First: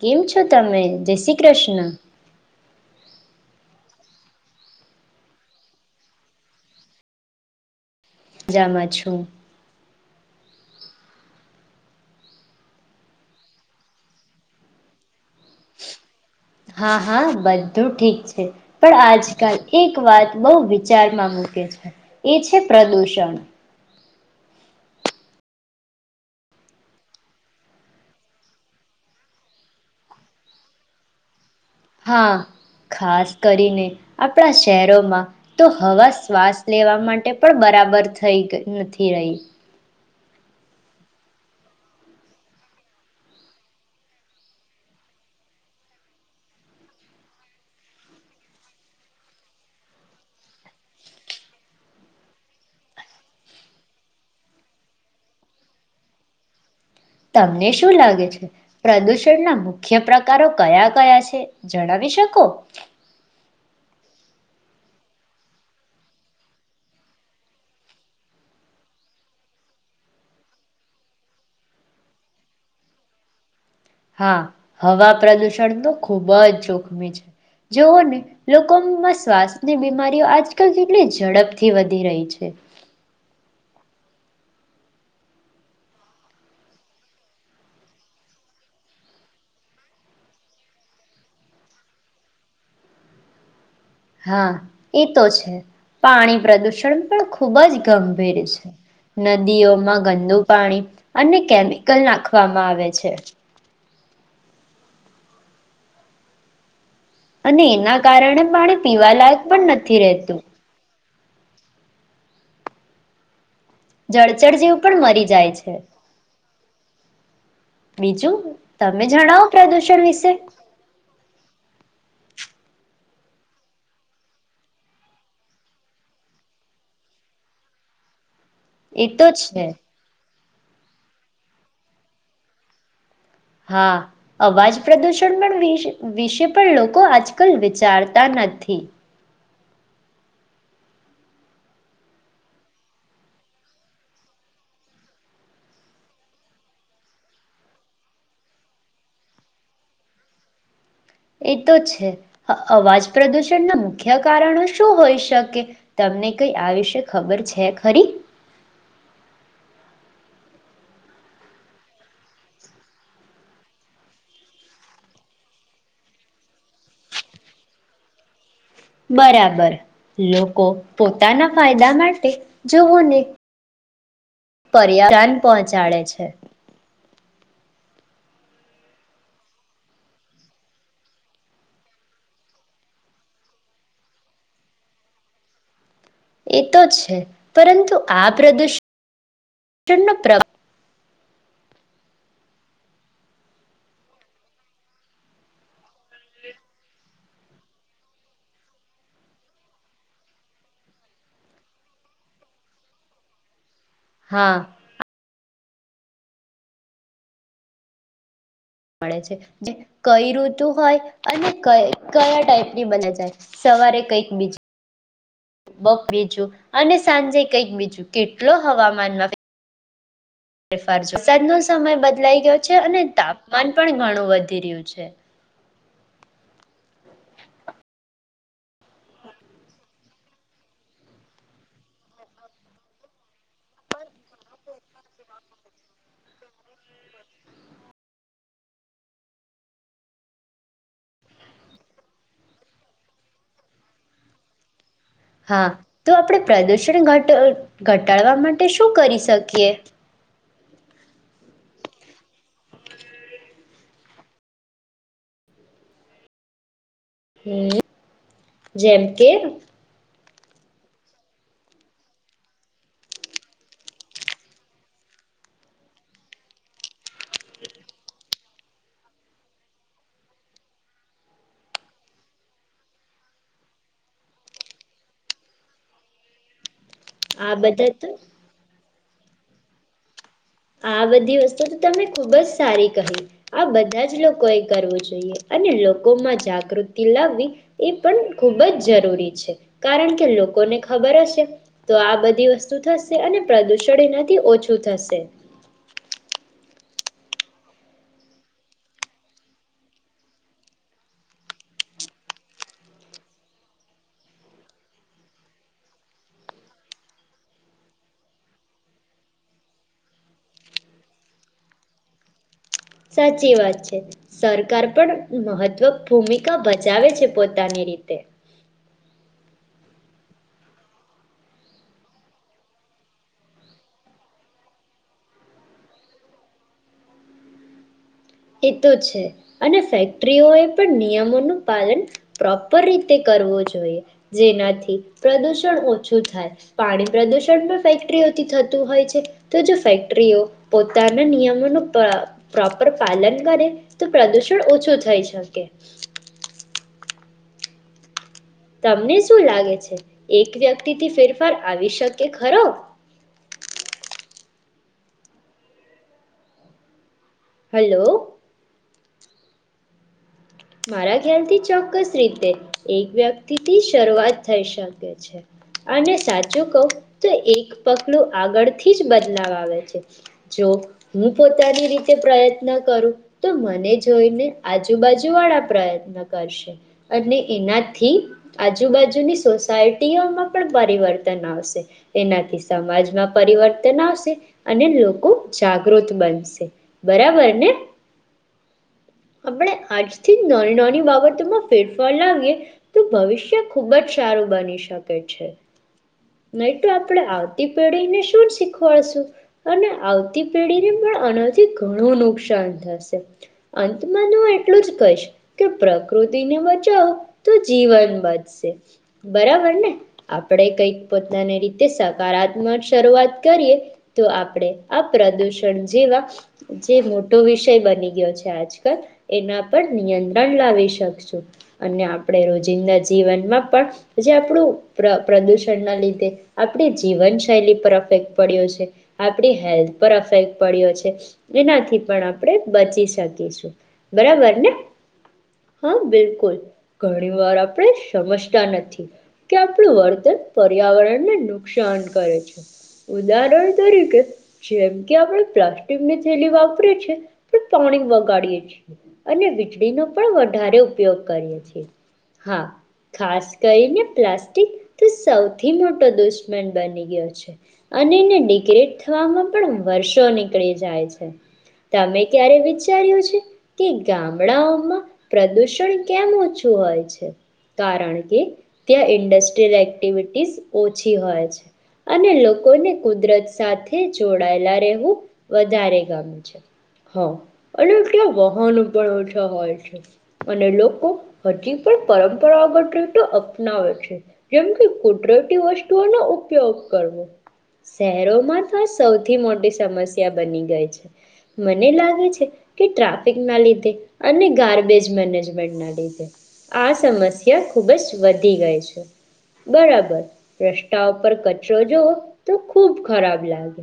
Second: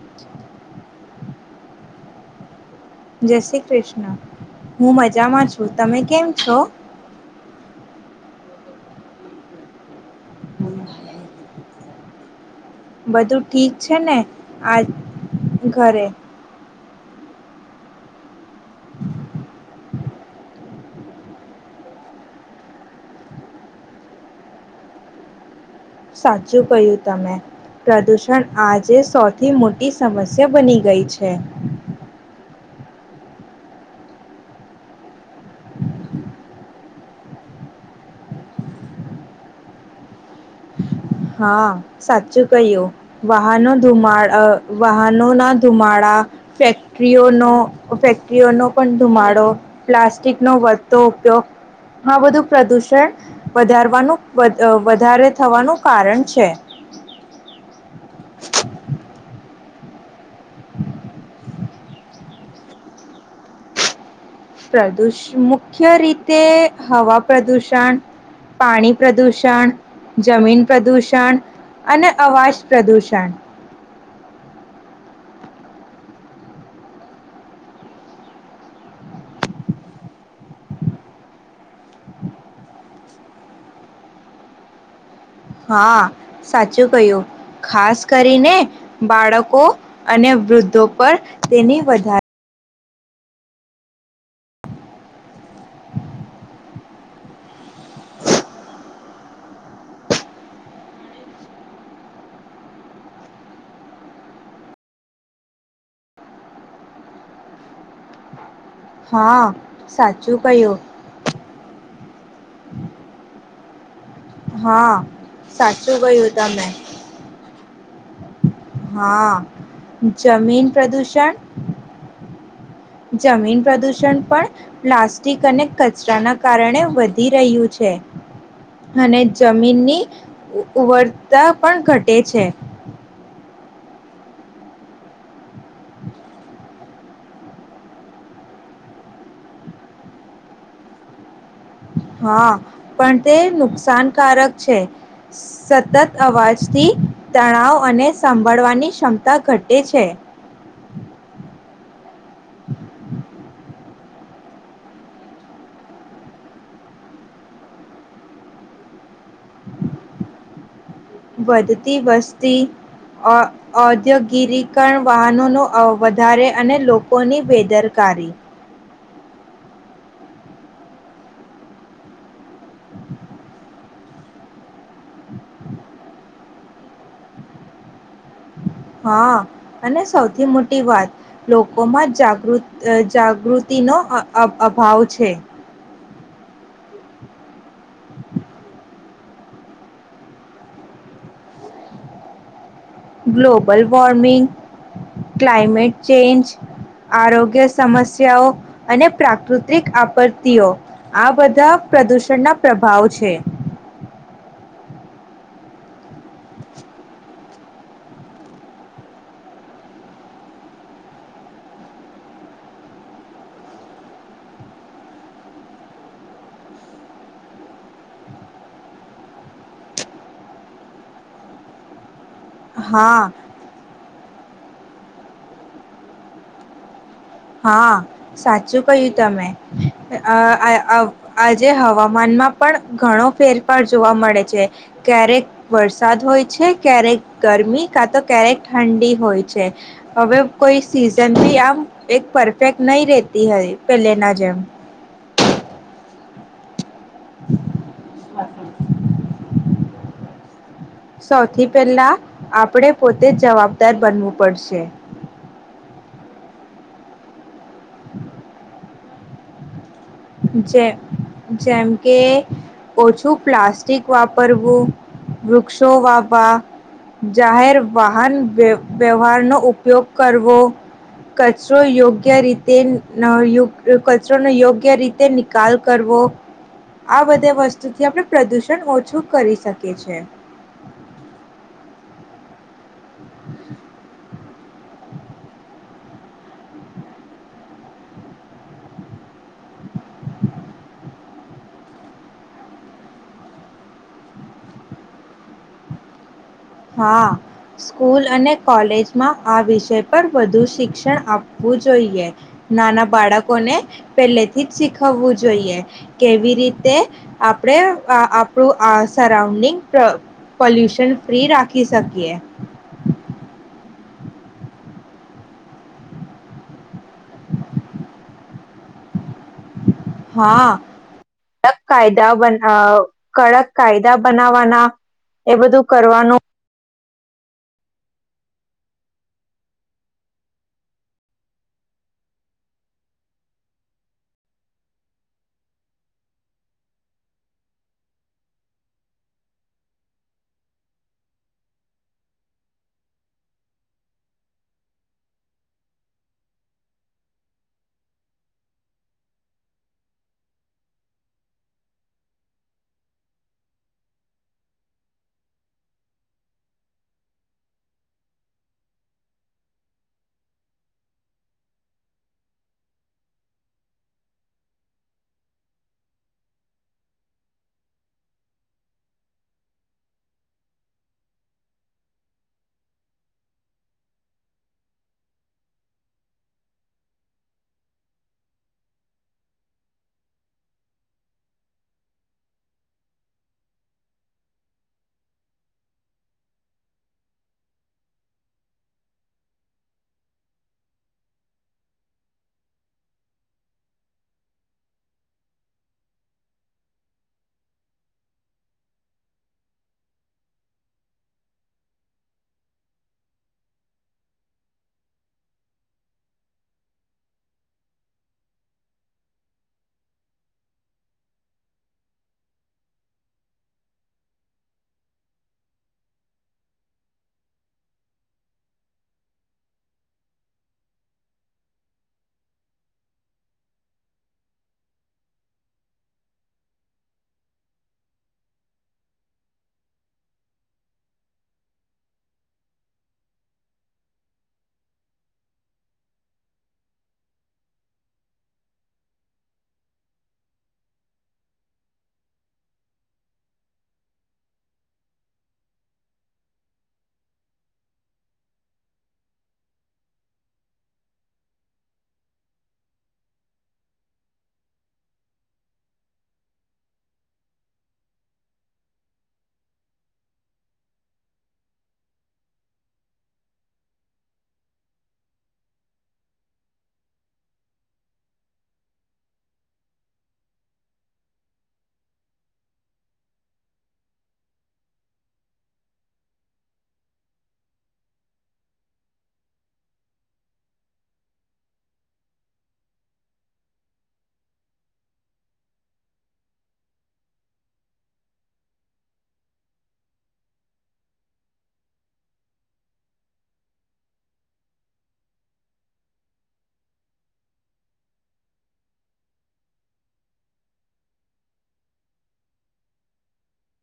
કેમ છો તમે જય શ્રી કૃષ્ણ. જય શ્રી કૃષ્ણ હું મજામાં છું તમે કેમ છો. જામાં છું. બધું ઠીક છે ને આ ઘરે. હા હા બધું ઠીક છે પણ આજકાલ એક વાત બહુ વિચારમાં મૂકે છે એ છે પ્રદુષણ. સાચું કય્યું તમે પ્રદુષણ આજે સૌથી મોટી સમસ્યા બની ગઈ છે. હા ખાસ કરીને આપણા શહેરોમાં તો હવા શ્વાસ લેવા માટે પણ બરાબર થઈ નથી રહી. હા સાચું કહ્યું વાહનો ધુમા અ વાહનો ના ધુમાડા ફેક્ટરીઓનો ફેક્ટરીઓનો પણ ધુમાડો પ્લાસ્ટિક નો વધતો ઉપયોગ આ બધું પ્રદુષણ વધારવાનું વધ અ વધારે થવાનું કારણ છે. તમને શું લાગે છે પ્રદુષણ ના મુ કેપ્ર કારો કયા-કયા છે? જણાવી શકો? પ્રદુષ મુખ્ય રીતે હવા પ્રદુષણ, પાણી પ્રદુષણ, જમીન પ્રદુષણ અને અવાજ પ્રદુષણ. હા હવા પ્રદુષણ તો ખૂબ જ જોખમી છે. જેઓને લોકોમાં શ્વાસની બીમારીઓ આજકાલ કેટલી ઝડપથી વધી રહી છે. હા સાચું કહ્યું. ખાસ કરીને બાળકો અને વૃદ્ધો પર તેની વધાર હા એ તો છે. પાણી પ્રદુષણ પણ ખૂબ જ ગંભીર છે. નદીઓમાં ગંદુ પાણી અને કેમિકલ નાખવામાં આવે છે. અને એના કારણે પાણી પીવાલાયક હા પણ નથી રેતુ. સાચું કહ્યું જળચર જીવ હા પણ મરી જાય છે. સાચું કહ્યું [inaudible] બીજું તમે હા, જણાવો પ્રદૂષણ વિશે જમીન પ્રદૂષણ જમીન પ્રદૂષણ પણ પ્લાસ્ટિક અને કચરાના કારણે વધી રહ્યું છે. એ અને તો છે જમીનની ઉપવરતા પણ ઘટે છે. હા અવાજ પ્રદુષણ પણ વિશ વિશે પણ લોકો આજકલ વિચારતા નથી. હા પણ તે નુકસાનકારક છે, સતત અવાજથી તણાવ અને સાંભળવાની ક્ષમતા ઘટે છે. એ તો છે, અ અવાજ પ્રદુષણ ના મુખ્ય કારણો શું હોઈ શકે, તમને કઈ આ વિશે ખબર છે ખરી? વધતી વસ્તી અહ અધ્યકિરીકણ વાહનો નો અ વધારે અને લોકોની બેદરકારી. બરાબર લોકો પોતાના ફાયદા માટે [unintelligible] પર્યા [unintelligible] પહોંચાડે છે. હા અને સૌથી મોટી વાત લોકોમાં જાગૃત જાગૃતિ નો અ અભાવ છે. એ તો છે, પરંતુ આ પ્રદુષણનો પ્ર ગ્લોબલ વોર્મિંગ, ક્લાઇમેટ ચેન્જ, આરોગ્ય ગ્ય સમસ્યાઓ અને પ્રાકૃતિક આપત્તિઓ, આ બધા પ્રદૂષણના પ્રભાવ છે. હા. મળે છે, જે કઈ ઋતુ હોય અને ક કયા ટાઈપની બને છે, સવારે કંઈક બીજું બપ બીજું અને સાંજે કંઈક બીજું, કેટલો હવામાનમાં ફેરફાર છે. સાંજનો સમય બદલાઈ ગયો છે અને હા, તાપમાન પણ ઘણું વધ ધી રહ્યું છે. હા સાચું કહ્યું તમે. અહ આ અહ આજે હવામાનમાં પણ ઘણો ફેરફાર જોવા મળે છે, ક્યારેક વરસાદ હોય છે, ક્યારેક ગરમી કા તો ક્યારેક ઠંડી હોય છે, હવે કોઈ સીઝન બી આમ એક પરફેક્ટ નહી રેતી હોય પહેલે ના જેમ. હા તો આપણે પ્રદુસ ણ ઘટ ઘટાડવા માટે શું કરી શકીએ? સૌથી પહેલા આપણે પોતે જવાબદાર બનવું પડશે. હમ્મ. જેમ કે? જેમ જેમ કે ઓછું પ્લાસ્ટિક વાપરવું, વૃક્ષો વાવવા, જાહેર વાહન વ્ય વ્યવહારનો ઉપયોગ કરવો, કચરો યોગ્ય રીતે ન યો કચરોને યોગ યોગ્ય રીતે નિકાલ કરવો. આ બધે બધા વસ્તુથી તો આપણે પ્રદુષણ છું કરી શકે છે. આ બધી વસ્તુ તો તમે ખુબ જ સારી. [unintelligible] આ બધા જ લોકો કોઈ કરવું જોઈએ અને લોકોમાં જાગૃતિ લાવવી એ પણ ખૂબ જ જરૂરી છે કારણ કે લોકોને ખબર હશે તો આ બધી વસ્તુ થશે અને પ્રદૂષણ એનાથી ઓછું થશે. હા સ્કૂલ અને કોલેજમાં આ વિષય પર વધુ શિક્ષણ આપવું જોઈએ નાના બાળકોને પહેલેથી જ શીખવવું જોઈએ કેવી રીતે આપણે આપણું અ સરાઉન્ડિંગ પોલ્યુશન ફ્રી રાખી શકીએ. સાચી વાત સરકાર પણ મહત્વ ભૂમિકા ભજાવે છે પોતાની રીતે. હા કડક કાયદા અ કડક કાયદા બનાવાના એ બધું કરવાનું. એ તો છે અને ફેક્ટરીઓ એ પણ નિયમોનું પાલન પ્રોપર રીતે કરવું જોઈએ જેનાથી પ્રદુષણ ઓછું થાય પાણી પ્રદુષણ પણ ફેક્ટરીઓથી થતું હોય છે તો જો ફેક્ટરીઓ પોતાના નિયમોનું પ્ર પ્રોપર પાલન કરે તો પ્રદુષણ ઓછું થઈ શકે. તમને શું લાગે છે એક વ્યક્તિથી ફેરફાર આવી શકે ખરો? હલો. મારા ખ્યાલથી ચોક્કસ રીતે એક વ્યક્તિથી શરૂઆત થઈ શકે છે અને સાચું કવ તો એક પગલું આગળથી જ બદલાવ આવે છે જો હું પોતાની રીતે પ્રયત્ન કરું તો મને જોઈને આજુબાજુ વાળા પ્રયત્ન કરશે અને એનાથી આજુબાજુની સોસાયટીઓમાં પણ પરિવર્તન આવશે એનાથી સમાજમાં પરિવર્તન આવશે અને લોકો જાગૃત બનશે બરાબર ને આપણે આ નાની નાની બાબતોમાં ફેરફાર લાવીએ તો ભવિષ્ય ખુબ જ સારું બની શકે છે નહી તો આપણે આવતી પેઢીને શું શીખવાડશું અને આવતી પેઢીને પણ આનાથી ઘણું નુકસાન થશે અંતમાંનું એટલું જ કે પ્રકૃતિને બચાવો તો જીવન બચશે બરાબર ને આપણે કઈક પોતાની રીતે સકારાત્મક શરૂઆત કરીએ તો આપણે આ પ્રદૂષણ જેવા જે મોટો વિષય બની ગયો છે આજકાલ એના પણ નિયંત્રણ લાવી શકશું અને આપણે રોજિંદા જીવનમાં પણ જે આપણું પ્રદૂષણના લીધે આપણી જીવન શૈલી પર અફેક્ટ પડ્યો છે આપણી હેલ્થ પર અફેક્ટ પડ્યો છે એનાથી પણ આપણે બચી શકીશું બરાબર. હા બિલકુલ ઘણી વાર આપણે સમજતા નથી કે આપણું વર્તન પર્યાવરણને નુકસાન કરે છે ઉદાહરણ તરીકે જેમ કે આપણે પ્લાસ્ટિકની થેલી વાપરી છેએ પણ પાણી વગાડીએ છીએ. અને વીજળીનો પણ વધારે ઉપયોગ કરીએ હા ખાસ કરીને પ્લાસ્ટિક તો સૌથી મોટો દુશ્મન બની ગયો છે અને એને ડિગ્રેડ થવામાં પણ વર્ષો નીકળી જાય છે તમે ક્યારે વિચાર્યું છે કે ગામડાઓમાં પ્રદૂષણ કેમ ઓછું હોય છે કારણ કે ત્યાં ઇન્ડસ્ટ્રીયલ એક્ટિવિટીસ ઓછી હોય છે અને લોકોને કુદરત સાથે જોડાયેલા રહેવું વધારે ગમે છે અને એટલુ વહન [unintelligible] અને લોકો હજી પણ પરંપરાગત રીતે અપનાવે છે જેમ કે કુદરતી વસ્તુઓનો ઉપયોગ કરવો શહેરોમાં તો આ સૌથી મોટી સમસ્યા બની ગઈ છે મને લાગે છે કે ટ્રાફિક ના લીધે આજે ગ્બેજ મેજમેન્ટ ના લીધે આ સમસ્યા ખુબ જ વધી ગઈ છે બરાબર રસ્તા ઉપર કચરો જોવો તો ખુબ ખરાબ લાગે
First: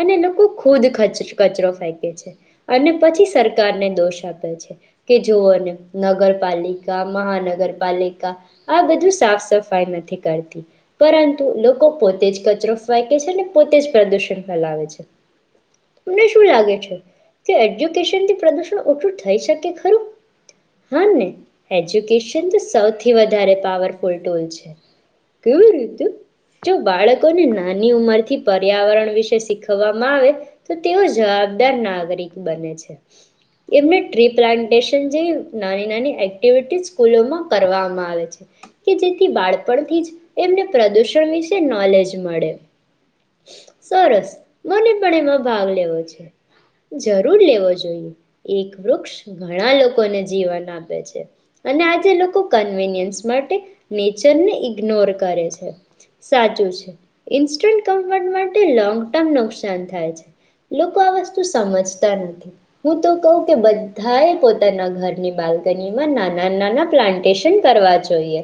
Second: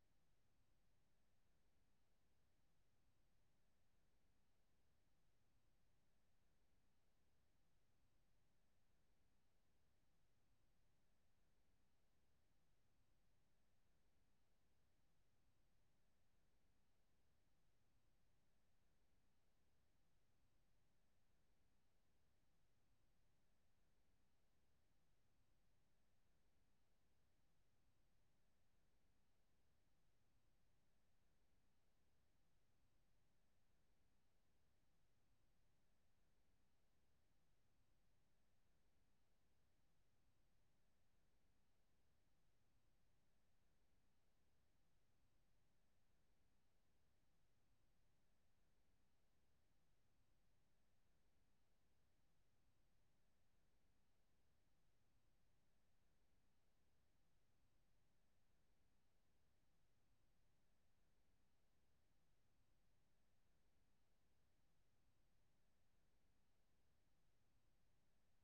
અને લોકો ખુદ કચરો ફેંકે છે અને પછી સરકારને દોષ આપે. કેઓને નગરપાલિકા મહાનગરપાલિકા આ બધું સાફ- સફાઈ નથી કરતી પરંતુ લોકો પોતે જ કચરો ફેકે છે ને પોતે જ પ્રદુષણ ફેલાવે છે તમને શું લાગે છે કે એજ્યુકેશનથી પ્રદુષણ ઓછું હા ને એજ્યુકેશન તો સૌથી વધારે પાવરફુલ ટોલ છે કેવી રીતે જો બાળકોને નાની ઉંમરથી પર્યાવરણ વિશે શીખવવામાં આવે તો તેઓ જવાબદાર નાગરિક બને છે એને ટ્રી પ્લાન્ટેશન જેવી નાની-નાની એક્ટિવિટી સ્કૂલોમાં કરવામાં આવે છે કે જેથી બાળપણથી જ એમને પ્રદુષણ વિશે નોલેજ મળે સરસ મને પણ એમાં ભાગ લેવો છે જરૂર લેવો જોઈએ એક વૃક્ષ ઘણા લોકોને જીવન આપે છે અને આજે લોકો કન્વીિનિયન્સ માટે નેચરને ઇગ્નોર કરે છે સાચું છે ઇન્સ્ટન્ટ કમફર્ટ માટે લોંગ ટર્મ નુકસાન થાય છે લોકો આ વસ્તુ સમજતા નથી હું તો કહું બધા પોતાના ઘરની બાલ્કનીમાં નાના- નાના પ્લાન્ટેશન કરવા જોઈએ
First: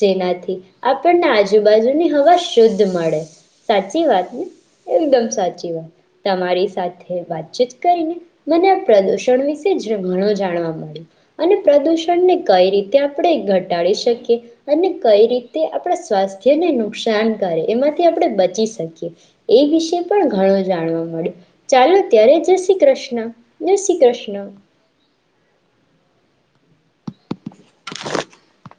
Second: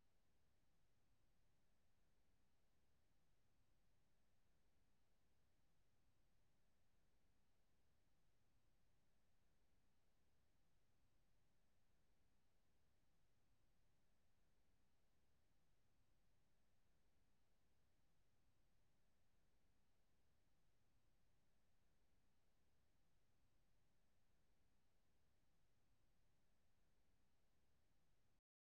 જેનાથી આપણને આજુબાજુની હવા શુદ્ધ મળે સાચી વાત ને એકદમ સાચી વાત તમારી સાથે વાતચીત કરીને મને આ પ્રદુષણ ઘણો જાણવા મળ્યું અને પ્રદૂષણને કંઈ રીતે આપણે ઘટાડી શકીએ અને કઈ રીતે આપણા સ્વાસ્થ્યને નુકસાન કરે એમાંથી આપણે બચી શકીએ એ વિશે પણ ઘણું જાણવા મળ્યું ચાલો ત્યારે જય શ્રી કૃષ્ણ જય શ્રી કૃષ્ણ. હલો. [inaudible]